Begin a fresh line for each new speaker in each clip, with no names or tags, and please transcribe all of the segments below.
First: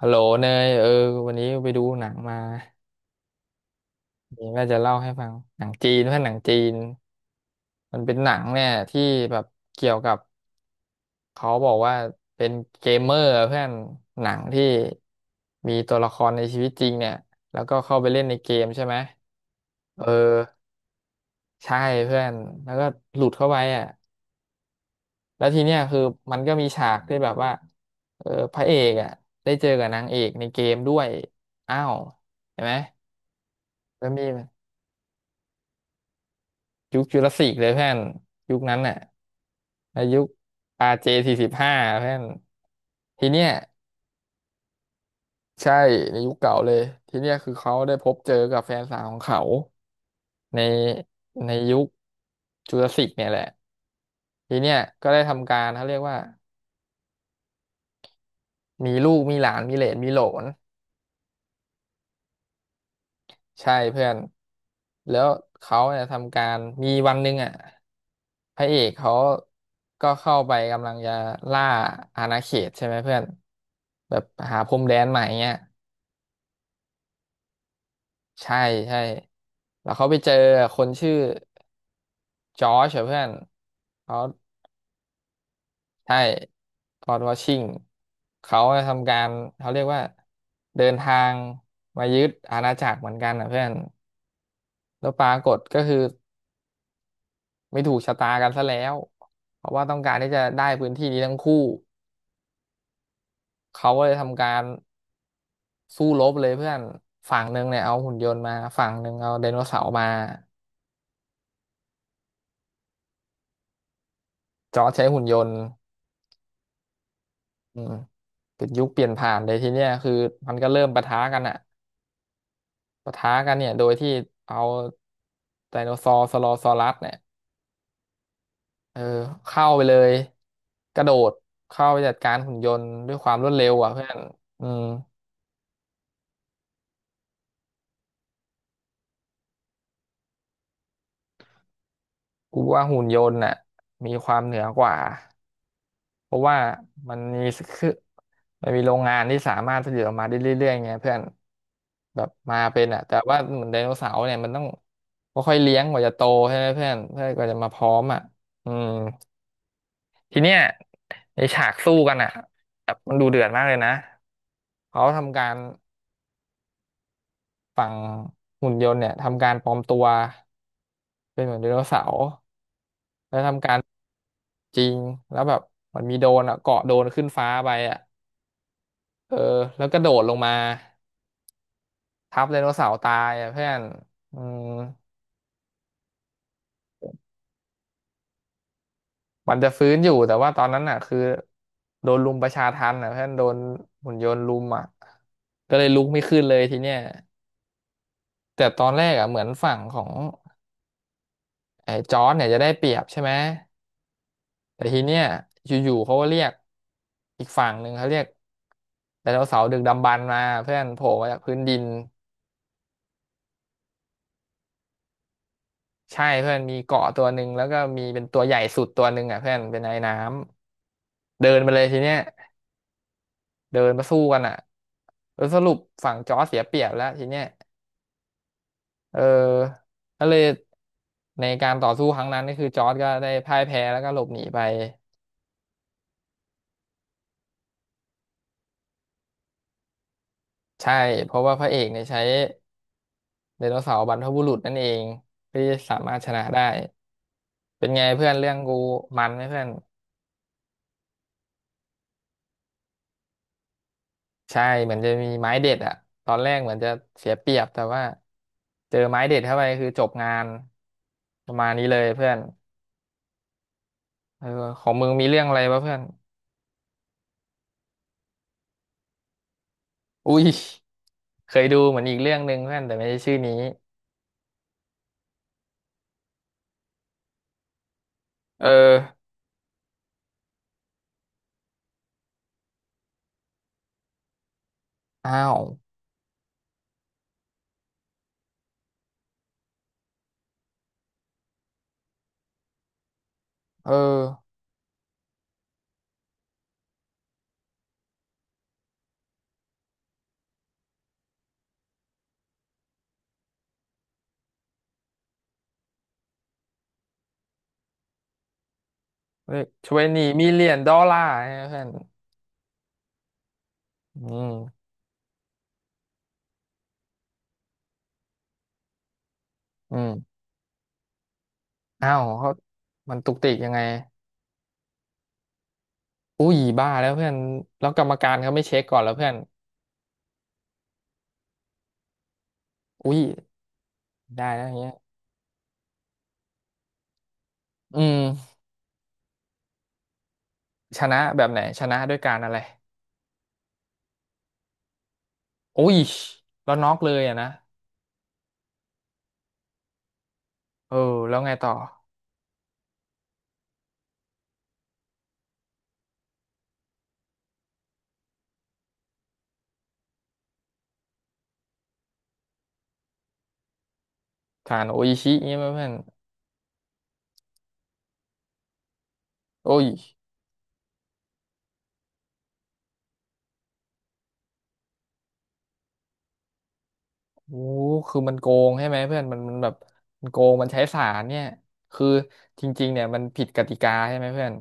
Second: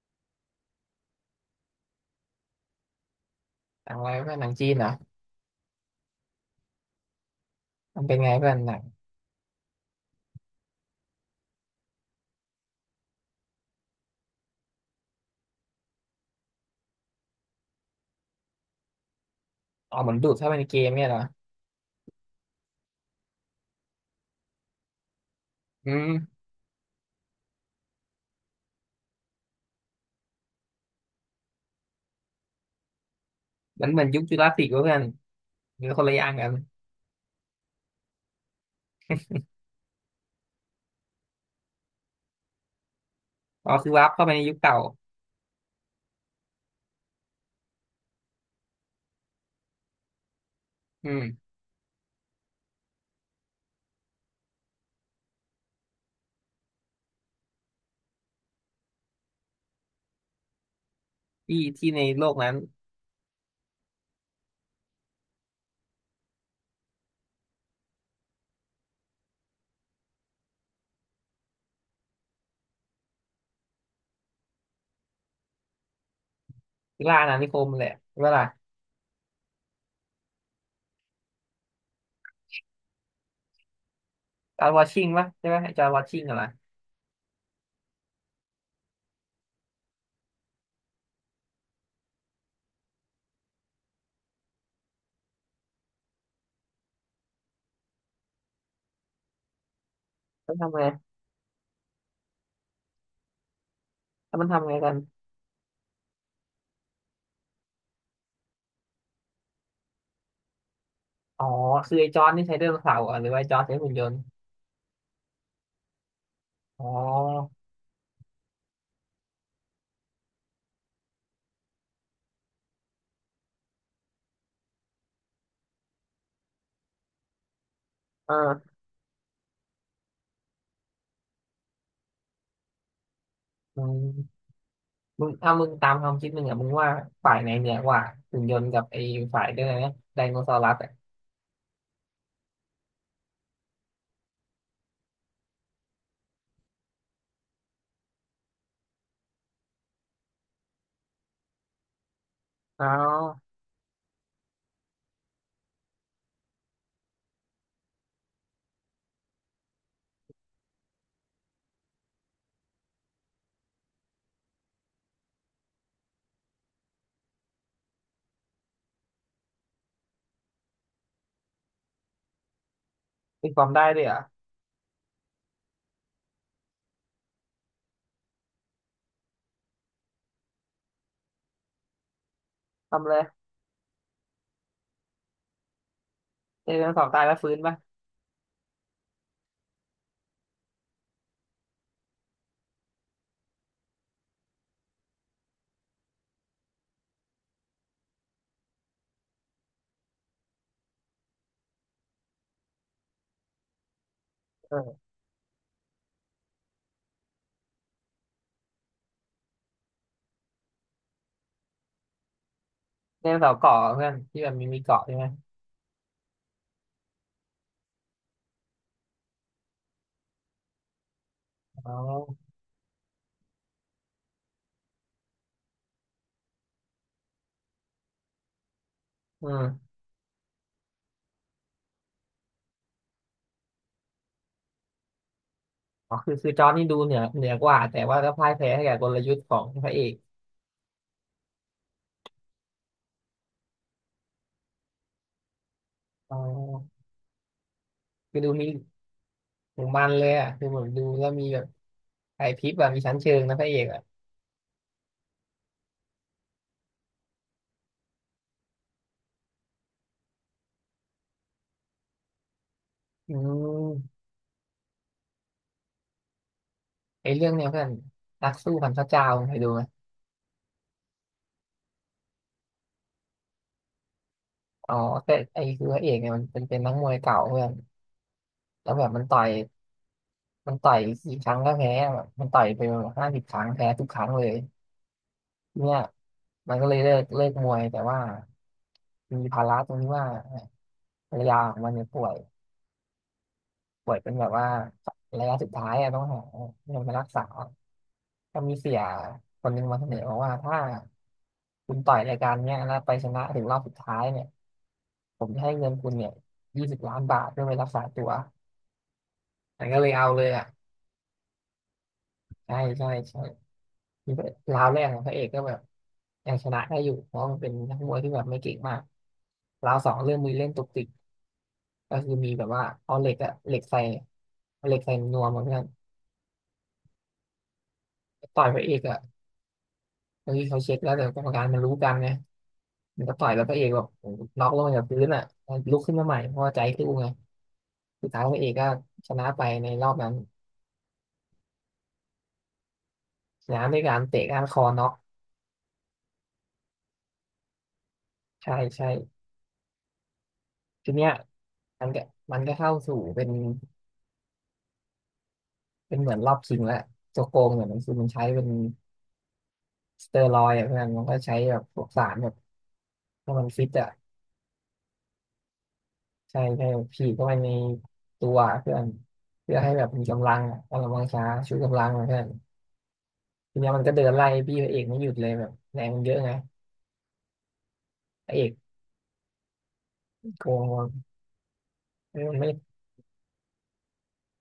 ฮัลโหลเนยเออวันนี้ไปดูหนังมา
หนังอะไรเพื่อนห
นี่
นัง
ว่า
จีน
จะ
เหรอ
เล่าให้ฟังหนังจีนเพื่อนหนังจีนมั
มั
น
น
เป็
เป็
น
น
ห
ไง
นัง
เพื่อน
เนี่ย
หนัง
ที่แบบเกี่ยวกับเขาบอกว่าเป็นเกมเมอร์เพื่อนหนังที่มีตัวละครในชีวิตจริงเนี่ยแล้วก็เข้าไปเล่นในเกมใช่ไหม
อ๋อ
เออ
เหมือนดูดเข้าไปในเกมเนี่ยเหรอ
ใช่เพื่อนแล้วก็หลุดเข้าไปอ่ะแล้วทีเนี้ย
อื
คือมั
ม
นก็มีฉากที่แบบว่าพระเอกอ่ะได้เจอกับนางเอกในเกมด้วยอ้าวเห็นไหม
มันเหมือ
ก็
นยุ
มี
คจูราสสิกเวะเพื่อนมันคนละอย่างกัน
ยุคจุลศิลป์เลยเพื่อนยุคนั้นน่ะในยุค RJ 45เพื่อนทีเนี้ย
อ๋อคือวาร์ปเข้าไปในยุคเก่า
ใช่ในยุคเก่าเลยทีเนี้ยคือเขาได้พบเจอกับแฟนสาวของเขาใน
อืม
ในยุคจุลศิลป์เนี่ยแหละทีเนี้ยก็ได้ทำการเขาเรียกว่ามีลูกมีหลานมีเหลนมีโหลน
ที่ที่ในโลกนั้น
ใช่เพื่อนแล้วเขาเนี่ยทำการมีวันหนึ่งอ่ะพระเอกเขาก็เข้าไปกำลังจะล่าอาณาเขตใช่ไหมเพื่อนแบบหาพรมแดนใหม่เงี้ย
ล่าอาณานิคมแหละใช่ปะล่ะ
ใช่ใช่แล้วเขาไปเจอคนชื่อจอร์จอะเพื่อนเขา
จอร์จวอชิงปะใช่ปะไอ้จอร์จวอ
ใช่
ชิงอะไร
จอร์จวอชิงเขาทำการเขาเรียกว่าเดินทางมายึดอาณาจักรเหมือนกันนะเพื่อนแล้วปรากฏก็คือ ไม่ถูกชะตากันซะแล้วเพราะว่าต้องการที่จะ
มัน
ได้
ทำไง
พื้นที่นี้ทั้งคู่ เขาก็เลย
แล้ว
ทำ
มัน
การ
ทำไงกัน
สู้รบเลยเพื่อนฝั่งหนึ่งเนี่ยเอาหุ่นยนต์มาฝั่งหนึ่งเอาไดโนเสาร์มา
อ๋อคือไอ้จอร์จนี่ใช้ไดโนเสาร์ะหรอหรือว่าไอ้จอร์จใช้หุ่นยนต์
จอร์จใช้หุ่นยนต์
อ๋อ
อืมเป็นยุคเปลี่ยนผ่านเลยทีเนี้ยคือมันก็เริ่มปะทะกันอะปะทะกันเนี่ยโดยที่เอาไดโนซอร์สโลซอรัสเนี่ย
เออ
เออเข้าไปเลยกระโดดเข้าไปจัดการหุ่นยนต์ด้วยความรวดเร็ว
อื
อ่ะเพื่อน
ม
อืม
มึงถ้ามึงตามความคิดมึงอ่ะมึงว่าฝ่ายไหนเหนือกว่าหุ่นยนต์กับไอ้ฝ่ายเดินนะไดโนเสาร์รัสอ่ะ
กูว่าหุ่นยนต์น่ะมีความเหนือกว่า เพราะว่ามันมีคือมันมีโรงงานที่สามารถผลิตออกมาได้เรื่อยๆไงเพื่อนแบบมาเป็
อ๋
นอ่ะแต่ว่า
อ
เหมือนไดโนเสาร์เนี่ยมันต้องค่อยๆเลี้ยงกว่าจะโตใช่ไหมเพื่อนเพื่อนกว่าจะมาพร้อมอ่ะอืมทีเนี้ยในฉากสู้กันอ่ะแบบมันดูเดือดมากเลยนะเขาทำการฝั่งหุ่นยนต์เนี่ยทำการปลอมตัวเป็นเหมือนไดโนเสาร์แล้ว
มีค
ทำ
วาม
การ
ได้ด้วยเหรอ
จริงแล้วแบบมันมีโดรนอ่ะเกาะโดรนขึ้นฟ้าไปอ่ะเออแล้วก็โดดลงมา ทับไดโนเสาร์
ทำ
ตา
เลย
ยอะเพื่อนอืม
ไดโนเสาร์ตายแล้วฟื้นป่ะ
มันจะฟื้นอยู่แต่ว่าตอนนั้นอ่ะคือโดนรุมประชาทัณฑ์อ่ะเพื่อนโดนหุ่นยนต์รุมอ่ะก็เลยลุกไม่ขึ้นเลยทีเนี้ยแต่ตอนแรกอ่ะเหมือนฝั่งของไอ้จอร์จเนี่ยจะได้เปรียบใช่ไหม
เอ
แต่ที
อ
เนี้ยอยู่ๆเขาก็เรียกอีกฝั่งหนึ่งเขาเรียกไดโนเสาร์ดึกดำบรรพ์มาเพื่อนโผล่มาจากพื้นดิน
ไดโนเสาร์เกาะเพื่อนที่แบบมีเกาะใช่ไหม
ใช่เพื่อนมีเกาะตัวหนึ่งแล้วก็มีเป็นตัวใหญ่สุดตัวหนึ่งอ่ะเพื่อนเป็นไอ้น้ำเดินไปเลย
อ๋อ
ทีเนี้ย เดินมาสู้กันอ่ะสรุปฝั่งจอร์จเสียเปรียบแล้วทีเนี้ยเออ
อืม
ก็เลยในการต่อสู้ครั้งนั้นก็คือจอร์จก็ได้พ่ายแพ้แล้วก็หลบหนีไป
อ๋อคือจอร์จนี่ดูเหนือกว่าแต่ว่าก็พ่ายแพ้ให้กับกลยุทธ์ของพระเอก
ใช่เพราะว่าพระเอกเนี่ยใช้ไดโนเสาร์บรรพบุรุษนั่นเองเพื่อที่จะสามารถช
อ๋อ
นะได้เป็นไงเพื่อน
คือดู
เรื่อง
มี
กูมันไหมเพื่อน
ถึงมันเลยอ่ะคือผมดูแล้วมีแบบไอพริบแบบมีชั้นเชิงนะพระเอกอ่ะ
ใช่เหมือนจะมีไม้เด็ดอะตอนแรกเหมือนจะเสียเปรียบแต่ว่าเจอไม้เด็ดเข้าไปคือจบงานประมาณนี้เลยเพื่อน
อืม
เออของมึงมีเรื่องอะไรปะเพื่อน
ไอเรื่องเนี้ยเพื่อนนักสู้พันพระเจ้าเคยดูไหม
อุ้ยเคยดูเหมือนอีกเรื่องหนึ่งเพื่อนแต่ไม่ใช่ชื่อนี้
อ๋อแต่ไอคือพระเอกเนี่ยมันเป็นนักมวยเก่าเพื่อน
เออ
แล้วแบบมันต่อยมันต่อยกี่ครั้งก็แพ้แบบมันต่อยไป50 ครั้งแพ้ทุกครั้งเลย
อ้าว
เนี่ยมันก็เลยเลิกมวยแต่ว่ามีภาระตรงที่ว่าภรรยาของมันเนี่ยป่วย
เออ
ป่วยเป็นแบบว่าระยะสุดท้ายอะต้องหาเงินมารักษาก็มีเสียคนหนึงมาเสนอบอกว่าถ้าคุณต่อยรายการเนี้ยแล้วไปชนะถึงรอบสุดท้ายเนี่ยผมจะให้เงินคุณเนี่ย20 ล้านบาทเพื่อไปรักษาตัวแต่
ท
ก็
เว
เลย
นี
เอาเล
มิ
ย
เลี
อ่ะ
ยนดอลลาร์เพื่อน
ใช่ใช่ใช่
อื
ที่รา
ม
วแรกของพระเอกก็แบบยังชนะได้อยู่เพราะมันเป็นนักมวยที่แบบไม่เก่งมากรา
อื
วสอง
ม
เริ่มมีเล่นตุกติก
อ้า
ก็
ว
คือมี
เขา
แบบว่า
มั
เอา
น
เห
ตุ
ล็
ก
ก
ติ
อะ
กยัง
เหล็
ไง
กใส่เอาเหล็กใส่นวมอะเพื่อน
อุ้ยบ้าแล้วเพื่อนแล้วกรรมการเขา
ต่
ไม่
อย
เช็
พ
ค
ระเอ
ก่อ
ก
นแล้ว
อะ
เพื่อน
บางทีเขาเช็คแล้วแต่กรรมการมันรู้กันไง
อุ้ย
มันก็ต่อยแล้วพระเอกแบบ
ได้แล้
น็
ว
อ
อ
ก
ย่าง
ล
เงี้
ง
ย
จากพื้นอะลุกขึ้นมาใหม่เพราะว่าใจสู้ไง
อื
สุดท้าย
ม
พระเอกก็ชนะไปในรอบนั้น
ชนะแบบไหนชนะด้วยการอะไร
ชนะด้วยการเตะก้านคอน็อก
อุ้ยแล้วน็อกเลยอะนะ
ใช่ใช่
เออ
ทีเนี้ย
แล้วไงต่อ
มันก็มันก็เข้าสู่เป็นเหมือนรอบชิงแล้วโจโกงเนี่ยมันคือมันใช้เป็นสเตอรอยด์อะเพื่อนมันก็ใช้แบบพวกสารแบบให้มันฟิตอะ
การโออิชิเงี้ยไหมเพื่อน
ใช่ใช่ฉีดเข้าไปในตัวเพื่อนเพื่
โอ้
อ
ย
ให้แบบมีกำลังอะกำลังวังชาชูกำลังอะเพื่อนทีเนี้ยมันก็เดินไล่พี่พระเอกไม่หยุดเลยแบบแรงมันเยอะไง
โอ้คือมันโก
พระเอก
งใช่ไหมเพื่อนมันมันแบบมันโกง
โก
มันใช้สา
ง
รเนี่ยคือ
เออมัน
จ
ไม่
ริงๆเนี่ยมันผิดกติกาใช่ไหมเพื่อน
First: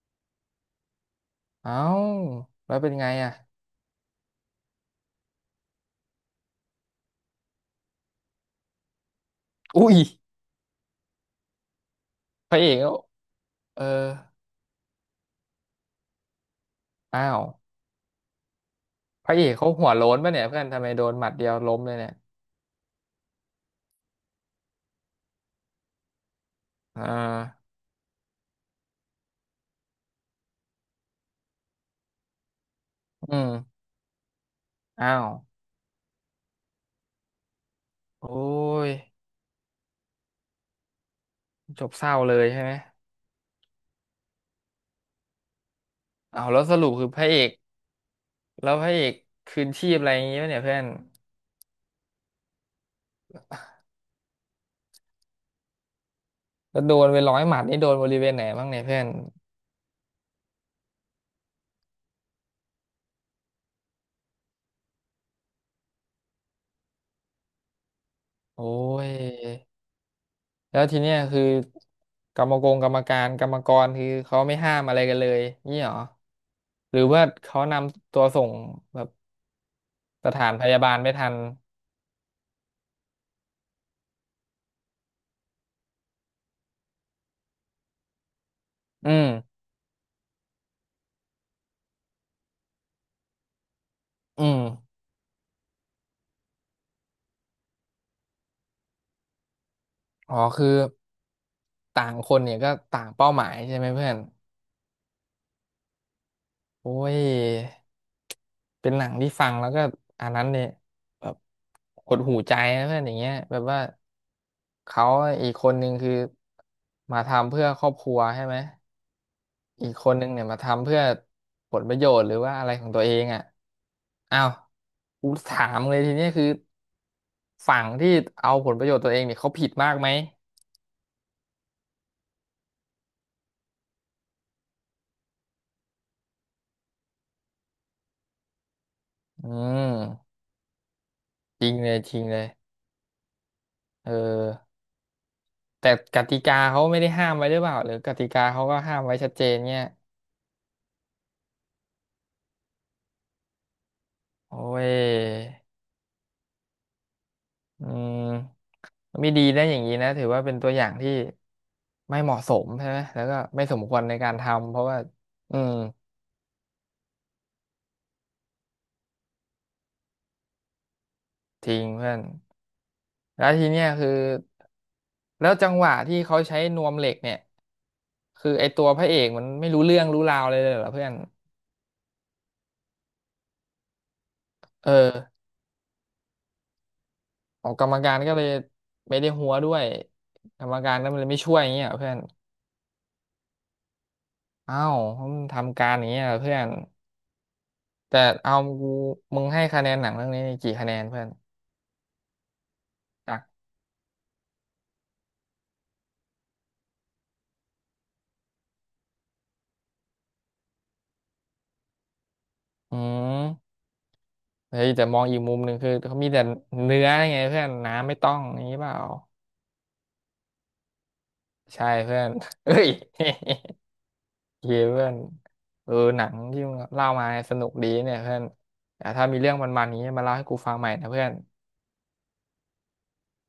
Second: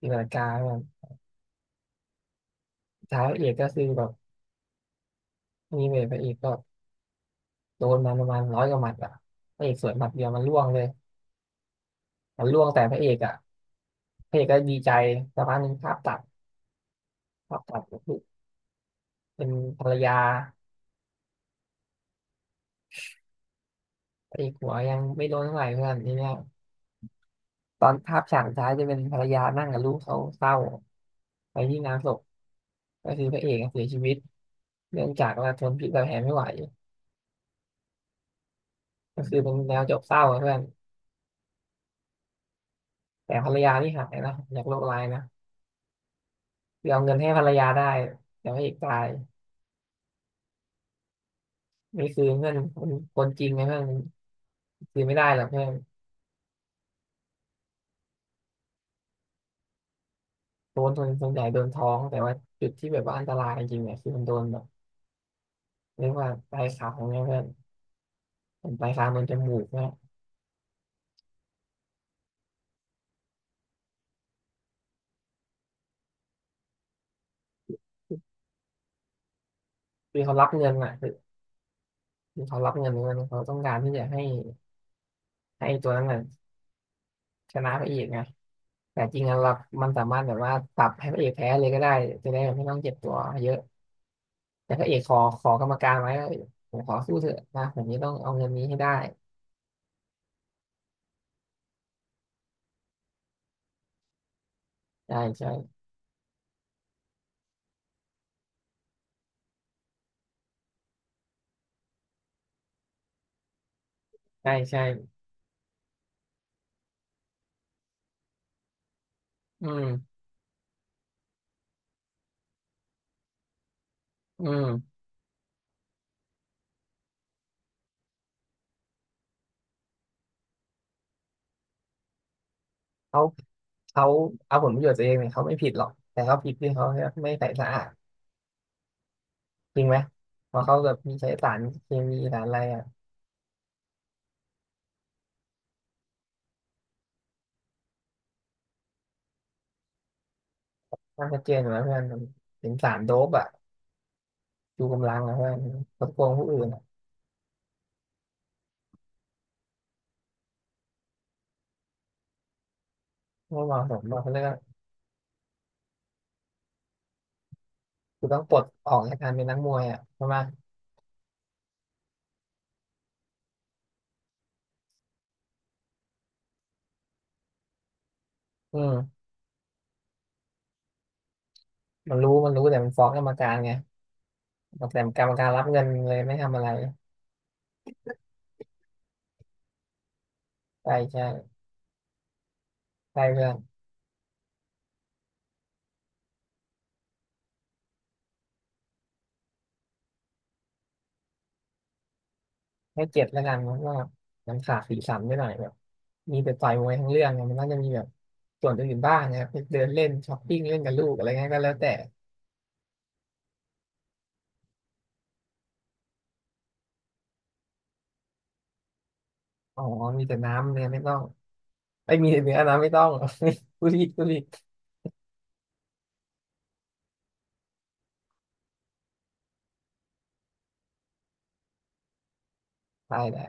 ตีลังกาแบบ
เอ้าแล้วเป็นไง
ท้าย
อ่ะ
พระเอกก็คือแบบนี่เลยพระเอกก็โดนมาประมาณ100 กว่าหมัดอ่ะพระเอกส
อุ้
วน
ย
หมัดเดียวมันล่วงเลยมัน
พระ
ล่ว
เอ
ง
ก
แต่พ
เขา
ระเอกอ่ะ
เออ
พระเอกก็ดีใจสักพักหนึ่งภาพตัด
อ้าว
ภาพตัดก็คือ
พระเอ
เป็น
กเขา
ภร
หัว
ร
โล้
ยา
นป่ะเนี่ยเพื่อนทำไมโดนหมัดเดียวล้มเลยเนี่ย
พระเอกหัวยังไม่โดนเท่าไหร่เพื่อนทีเนี้ย
อ่า
ตอนภาพฉากสุดท้ายจะเป็นภรรยานั่งกับลูกเขาเศร้า ไปที่งานศพก็คือ
อื
พระเอก
ม
เสียชีวิตเนื่
อ้า
อง
ว
จากว่าทนพิษรดแผลไม่ไหว
โอ้ย
ก็คือเป็นแนวจบเศร้าอะเพื่อน
จบเศร้าเลยใช่ไหม
แต่ภรรยาที่หายนะจากโรคร้ายนะ
เ้าวแล้วสรุ
คือ
ป
เอา
คือ
เงิ
พ
น
ระ
ให้
เอ
ภรร
ก
ยาได้แต่พระ
แล้
เอ
ว
ก
พระ
ตา
เอ
ย
กคืนชีพอะไรอย่างงี้ป่ะเนี่ยเพื่อน
นี่คือเพื่อนคนคนจริงนะเพื่อนคือไม่ได้หรอกเพื่อน
แล้วโดนไป100 หมัดนี่โดนบริเวณไหนบ้างเนี่ยเพื่อน
โดนสนส่วนใหญ่โดนท้องแต่ว่าจุดที่แบบว่าอันตรายจริงๆเนี่ยคือมันโดนแบบเรียกว่าปลายขางเนี่ยเพื่อน
โอ้
เป็นปลายขาง
ย
โดนจมูกเนี่ย
แล้วทีเนี้ยคือกรรมกรกรรมการกรรมกรคือเขาไม่ห้ามอะไรกันเลยนี่หรอหรือว่าเขานำตัวส่งแบบ
คือ
ส
เขารั
ถา
บ
นพ
เงิน
ยา
อ่ะ
บาล
คือ
ไม่ทัน
คือเขารับเงินเขาต้องการที่จะให้ให้ตัวนั้นน่ะชนะพระเอกไง แต่
อื
จริง
ม
ๆเรามันสามารถแบบว่าปรับให้พระเอกแพ้เลยก็ได้จะได้แบบไม่ต้องเจ็บตัวเยอะ
อืม
แต่พระเอกขอกรรมการไว้ว่าผมขอสู้เถอะนะผมนี้ต้องเอาเงินนี้ให้ได้
อ๋อคือต่างคนเนี่ยก็ต่างเป้าหมายใช่ไหมเพื่อน
ใช่ใช่
โอ้ยเป็นหนังที่ฟังแล้วก็อันนั้นเนี่ยแบบหดหูใจนะเพื่อนอย่างเงี้ยแบบว่า
ใช่ใช่
เขาอีกคนนึงคือมาทำเพื่อครอบครัวใช่ไหม
อื
อีกค
ม
นนึงเนี่ยมาทำเพื่อผลประโยชน์หรือว่าอะไรของตัวเองอ่ะอ้า
อื
ว
ม
กูถามเลยทีเนี้ยคือฝั่งที่เอาผลประโยชน์ตัวเองเนี่ยเขาผิดมากไหม
เขาเขาเอาผลประโยชน์ตัวเองเนี่ยเขาไม่ผิดหรอกแต่เขาผิดที่เขาไม่ใส่สะอาด
อื
จริงไหม
ม
เพราะเขาแบบมีใช้สาร
จริง
เค
เลยจ
มี
ริงเล
สาร
ย
อะไรอ่ะ
เออแต่กติกาเขาไม่ได้ห้ามไว้หรือเปล่าหรือกติกาเขาก็ห้ามไว้ชัดเจนเนี่ย
มันชัดเจนอยู่แล้วเพื่อนมันเป็นสารโดปอ่ะ
โอ้
ชู
ย
กำลังนะเพื่อนกดโกงผู้อื่นอ่ะ
อืมไม่ดีนะอย่างนี้นะถือว่าเป็นตัวอย่างที่ไม่เหมาะสมใช่ไหมแล้วก็ไม่
ไม่เห
สม
มาะ
ค
ส
วร
มห
ใน
รอก
กา
เขา
ร
เรียกว่า
ทำเพราะว่าอืม
คือต้องปลดออกจากการเป็นนักมวยอ่ะใช่ไหม
จริงเพื่อน แล้วทีเนี้ยคือแล้วจังหวะที่เขาใช้นวมเหล็กเนี่ยคือไอ
อื
ตัวพระเอ
ม
กมันไม่รู้เรื่องรู้ราวเลยเหรอเพื่อน
มันรู้แต่มันฟ้องกรรมการไงบอ
เออ
กแต่กรรมการรับเงินเลยไม่ทำอะไร
ขอกกรรมการก็เลยไม่ได้หัวด้วยกรรมกา
ใช่
รก็เล
ใช่
ยไม่ช่วยอย่างเงี้ยเหรอเพื่อน
ใช่เพื่อน
อ้าวมึงทำการอย่างเงี้ยเหรอเพื่อนแต่เอากูมึงให้คะแนนหนังเรื่องนี้กี่คะแนนเพื่อน
ให้7
จาก
แล้วกันเพราะว่ามันขาดสีสันไปหน่อยแบบมีแต่ต่อยมวยทั้งเรื่องไง่มันน่าจะมีแบบส่วนอื่นบ้างนะไปเดินเล่นช้อปปิ้งเล่นกับลูกอะไรเงี้ยก็แล้วแต่
อืมเฮ้ยแต่มองอีกมุมหนึ่งคือเขามีแต่เนื้อไงเพื่อนน้ำไม่ต้องอย่างนี้เปล่า
อ๋อมีแต่น้ำเนี่ยไม่ต้อง
ใช่
ไม่
เพื่อ
มี
น
แต่เนื้อ
เฮ้
น้ำ
ย
ไม่ต้อง ผู้ริดผู้ริด
เคเพื่อนเออหนังที่มึงเล่ามาเนี่ยสนุกดีเนี่ยเพื่อนแต่ถ้ามีเรื่องมันๆอย่างนี้มาเล่าให้กูฟังใหม่นะเพื่อน
ตายแล้